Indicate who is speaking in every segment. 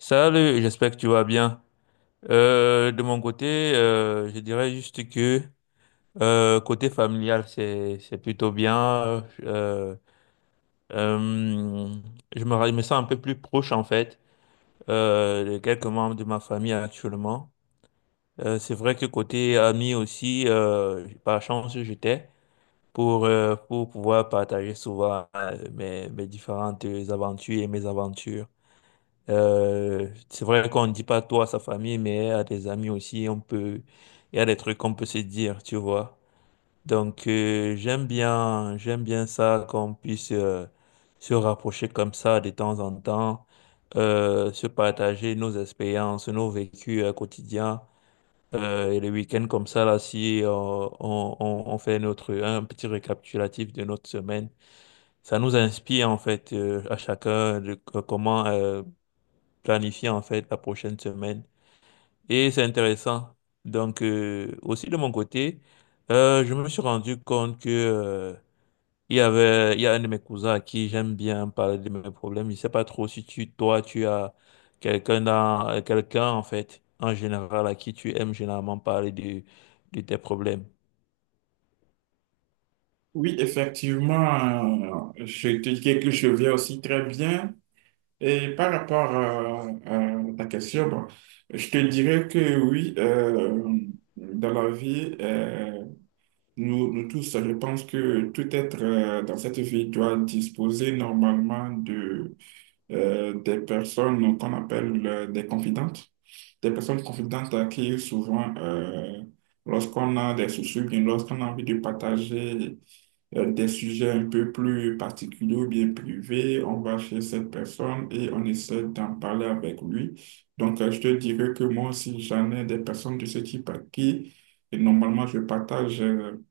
Speaker 1: Salut, j'espère que tu vas bien. De mon côté, je dirais juste que côté familial, c'est plutôt bien. Euh, euh, je me, je me sens un peu plus proche en fait de quelques membres de ma famille actuellement. C'est vrai que côté amis aussi, par chance, j'étais pour pouvoir partager souvent mes différentes aventures et mes aventures. C'est vrai qu'on ne dit pas toi à sa famille, mais à des amis aussi, on peut, il y a des trucs qu'on peut se dire, tu vois. Donc, j'aime bien ça, qu'on puisse se rapprocher comme ça de temps en temps, se partager nos expériences, nos vécus quotidiens. Et les week-ends comme ça, là, si on fait notre, un petit récapitulatif de notre semaine, ça nous inspire en fait à chacun de, planifier en fait la prochaine semaine. Et c'est intéressant. Donc, aussi de mon côté, je me suis rendu compte que il y a un de mes cousins à qui j'aime bien parler de mes problèmes. Je ne sais pas trop si tu toi tu as quelqu'un dans quelqu'un en fait en général à qui tu aimes généralement parler de tes problèmes.
Speaker 2: Oui, effectivement, je te dirais que je vais aussi très bien. Et par rapport à ta question, bon, je te dirais que oui, dans la vie, nous, nous tous, je pense que tout être dans cette vie doit disposer normalement de des personnes qu'on appelle des confidentes, des personnes confidentes à qui souvent, lorsqu'on a des soucis, ou bien lorsqu'on a envie de partager des sujets un peu plus particuliers ou bien privés, on va chez cette personne et on essaie d'en parler avec lui. Donc, je te dirais que moi aussi, j'en ai des personnes de ce type à qui, et normalement, je partage euh,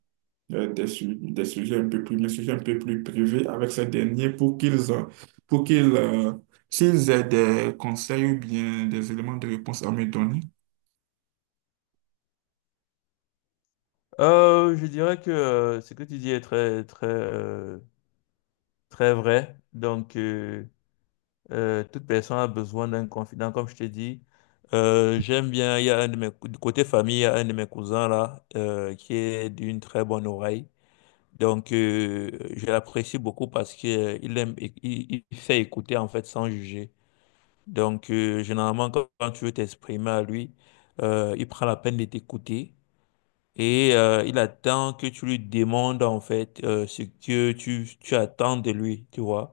Speaker 2: euh, des sujets un peu plus, mes sujets un peu plus privés avec ces derniers pour qu'ils, s'ils aient des conseils ou bien des éléments de réponse à me donner.
Speaker 1: Je dirais que ce que tu dis est très très très vrai. Donc, toute personne a besoin d'un confident, comme je t'ai dit. J'aime bien, il y a un de mes, du côté famille, il y a un de mes cousins là, qui est d'une très bonne oreille. Donc, je l'apprécie beaucoup parce qu'il il aime, il fait écouter en fait sans juger. Donc, généralement, quand tu veux t'exprimer à lui, il prend la peine de t'écouter et il attend que tu lui demandes en fait ce que tu attends de lui, tu vois.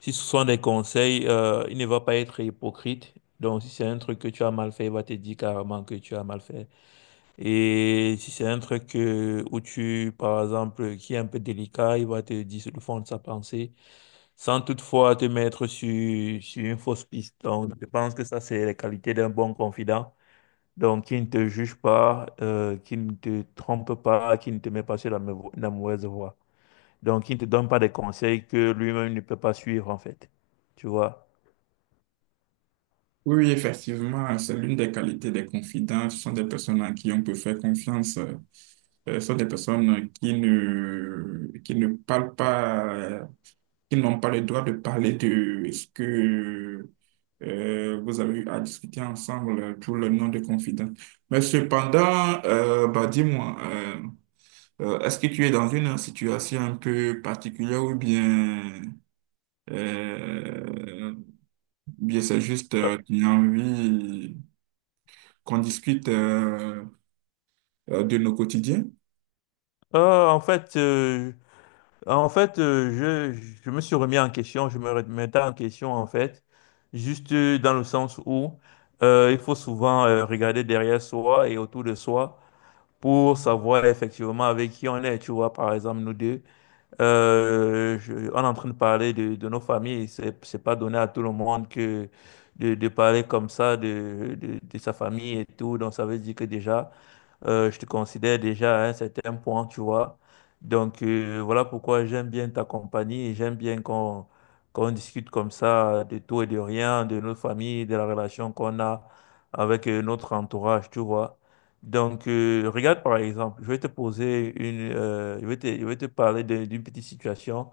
Speaker 1: Si ce sont des conseils, il ne va pas être hypocrite. Donc, si c'est un truc que tu as mal fait, il va te dire carrément que tu as mal fait. Et si c'est un truc que où tu, par exemple, qui est un peu délicat, il va te dire le fond de sa pensée, sans toutefois te mettre sur une fausse piste. Donc, je pense que ça, c'est les qualités d'un bon confident. Donc, qui ne te juge pas, qui ne te trompe pas, qui ne te met pas sur la mauvaise voie. Donc, qui ne te donne pas des conseils que lui-même ne peut pas suivre, en fait. Tu vois?
Speaker 2: Oui, oui, effectivement, c'est l'une des qualités des confidents. Ce sont des personnes à qui on peut faire confiance. Ce sont des personnes qui ne parlent pas, qui n'ont pas le droit de parler de ce que vous avez eu à discuter ensemble pour le nom de confident. Mais cependant, bah, dis-moi, est-ce que tu es dans une situation un peu particulière ou bien, euh, bien c'est juste
Speaker 1: Euh,
Speaker 2: tu as envie qu'on discute de nos quotidiens.
Speaker 1: En fait, en fait je me suis remis en question, je me remettais en question en fait, juste dans le sens où il faut souvent regarder derrière soi et autour de soi pour savoir effectivement avec qui on est. Tu vois, par exemple, nous deux, on est en train de parler de nos familles. C'est pas donné à tout le monde que de parler comme ça de sa famille et tout. Donc, ça veut dire que déjà... Je te considère déjà à un certain point, tu vois. Donc, voilà pourquoi j'aime bien ta compagnie et j'aime bien qu'on discute comme ça de tout et de rien, de nos familles, de la relation qu'on a avec notre entourage, tu vois. Donc, regarde par exemple, je vais te poser une, je vais te parler d'une petite situation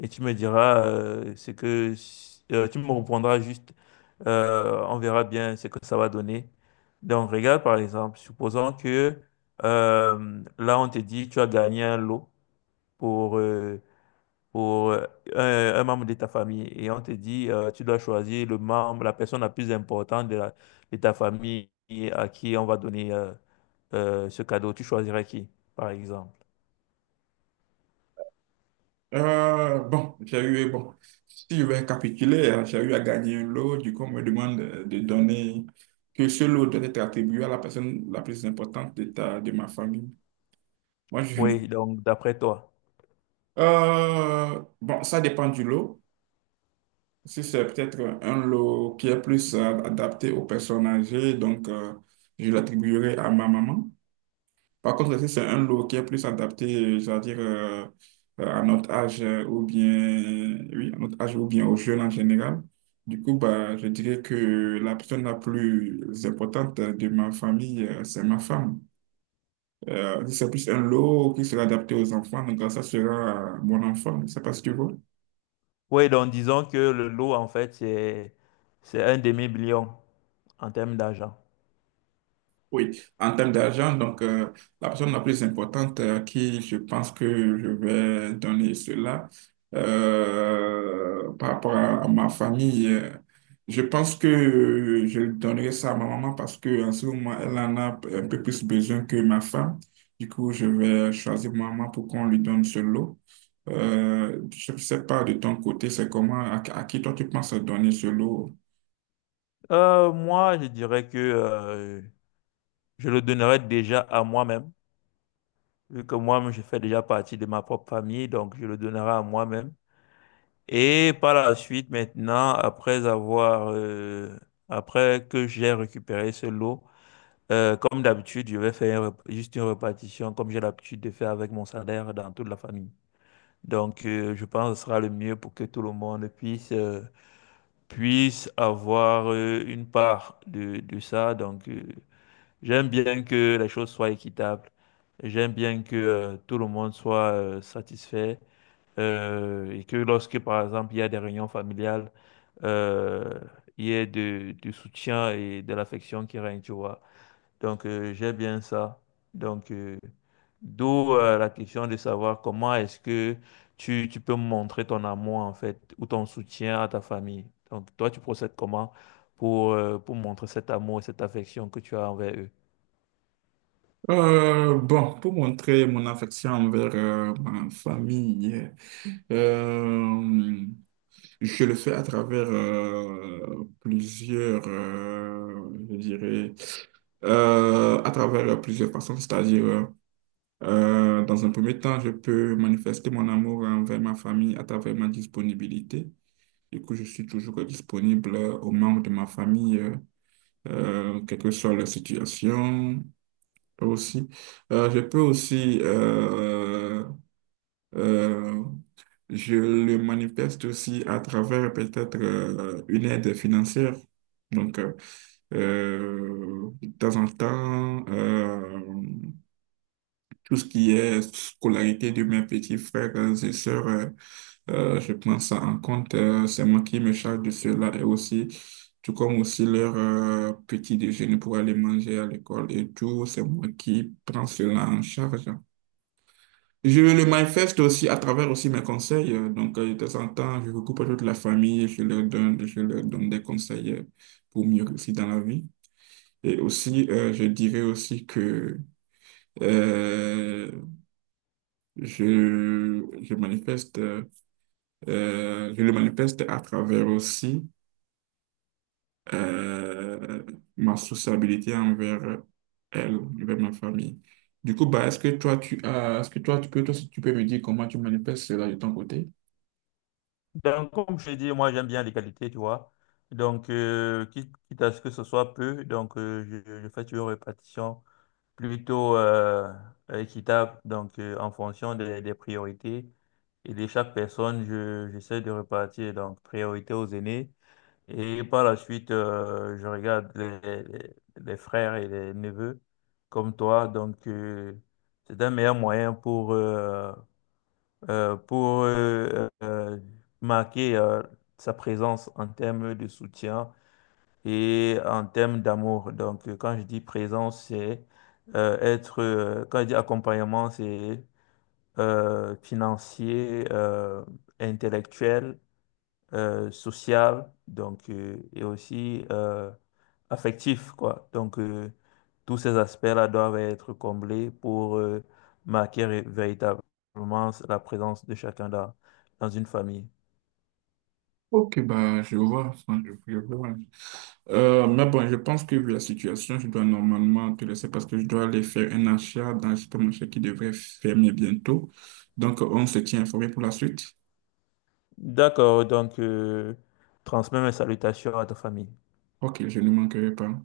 Speaker 1: et tu me diras ce que, tu me répondras juste, on verra bien ce que ça va donner. Donc, regarde par exemple, supposons que là, on te dit tu as gagné un lot pour, pour euh, un membre de ta famille et on te dit tu dois choisir le membre, la personne la plus importante de ta famille et à qui on va donner ce cadeau. Tu choisirais qui, par exemple?
Speaker 2: Bon, bon, si je vais récapituler, j'ai eu à gagner un lot, du coup, on me demande de donner, que ce lot doit être attribué à la personne la plus importante de de ma famille. Moi, je...
Speaker 1: Oui, donc d'après toi.
Speaker 2: Bon, ça dépend du lot. Si c'est peut-être un lot qui est plus adapté aux personnes âgées, donc je l'attribuerai à ma maman. Par contre, si c'est un lot qui est plus adapté, c'est-à-dire à notre âge ou bien, oui, à notre âge ou bien aux jeunes en général, du coup, bah, je dirais que la personne la plus importante de ma famille, c'est ma femme. Si c'est plus un lot qui sera adapté aux enfants, donc ça sera mon enfant. Je sais pas si tu vois.
Speaker 1: Oui, donc disons que le lot, en fait, c'est un demi-million en termes d'argent.
Speaker 2: Oui, en termes d'argent, donc la personne la plus importante à qui je pense que je vais donner cela par rapport à ma famille, je pense que je donnerai ça à ma maman parce qu'en ce moment, elle en a un peu plus besoin que ma femme. Du coup, je vais choisir ma maman pour qu'on lui donne ce lot. Je ne sais pas de ton côté, c'est comment, à qui toi tu penses donner ce lot?
Speaker 1: Moi, je dirais que je le donnerai déjà à moi-même, vu que moi-même, je fais déjà partie de ma propre famille, donc je le donnerai à moi-même. Et par la suite, maintenant, après que j'ai récupéré ce lot, comme d'habitude, je vais faire une juste une répartition, comme j'ai l'habitude de faire avec mon salaire dans toute la famille. Donc, je pense que ce sera le mieux pour que tout le monde puisse, puisse avoir une part de ça. Donc, j'aime bien que les choses soient équitables. J'aime bien que tout le monde soit satisfait et que lorsque, par exemple, il y a des réunions familiales, euh, il y ait du soutien et de l'affection qui règne, tu vois. Donc, j'aime bien ça. Donc, d'où la question de savoir comment est-ce que tu peux montrer ton amour, en fait, ou ton soutien à ta famille. Donc, toi, tu procèdes comment pour montrer cet amour et cette affection que tu as envers eux?
Speaker 2: Bon, pour montrer mon affection envers ma famille, euh, je le fais à travers plusieurs, je dirais, à travers plusieurs façons, c'est-à-dire, dans un premier temps, je peux manifester mon amour envers ma famille à travers ma disponibilité. Du coup, je suis toujours disponible aux membres de ma famille, quelle que soit la situation aussi. Je peux aussi, euh, je le manifeste aussi à travers peut-être une aide financière. Donc, de temps en temps, tout ce qui est scolarité de mes petits frères et sœurs, je prends ça en compte. C'est moi qui me charge de cela et aussi, tout comme aussi leur petit déjeuner pour aller manger à l'école et tout, c'est moi qui prends cela en charge. Je le manifeste aussi à travers aussi mes conseils. Donc, de temps en temps, je recoupe toute la famille et je leur donne des conseils pour mieux réussir dans la vie. Et aussi, je dirais aussi que euh, Je, je manifeste, je le manifeste à travers aussi euh, ma sociabilité envers elle, envers ma famille. Du coup, bah, est-ce que toi, tu as, est-ce que toi, tu peux, toi, si tu peux me dire comment tu manifestes cela de ton côté?
Speaker 1: Donc, comme je l'ai dit, moi, j'aime bien les qualités, tu vois. Donc, quitte à ce que ce soit peu, donc, je fais toujours une répartition plutôt équitable. Donc, en fonction des priorités et de chaque personne, j'essaie de répartir. Donc, priorité aux aînés. Et par la suite, je regarde les frères et les neveux comme toi. Donc, c'est un meilleur moyen pour, euh, pour euh, euh, marquer sa présence en termes de soutien et en termes d'amour. Donc, quand je dis présence, c'est être, quand je dis accompagnement, c'est financier, intellectuel social donc et aussi affectif quoi donc tous ces aspects-là doivent être comblés pour marquer véritablement la présence de chacun dans, une famille.
Speaker 2: Ok, bah, je vois, enfin, je vois. Mais bon, je pense que vu la situation, je dois normalement te laisser parce que je dois aller faire un achat dans le supermarché qui devrait fermer bientôt. Donc, on se tient informé pour la suite.
Speaker 1: D'accord, donc transmets mes salutations à ta famille.
Speaker 2: Ok, je ne manquerai pas.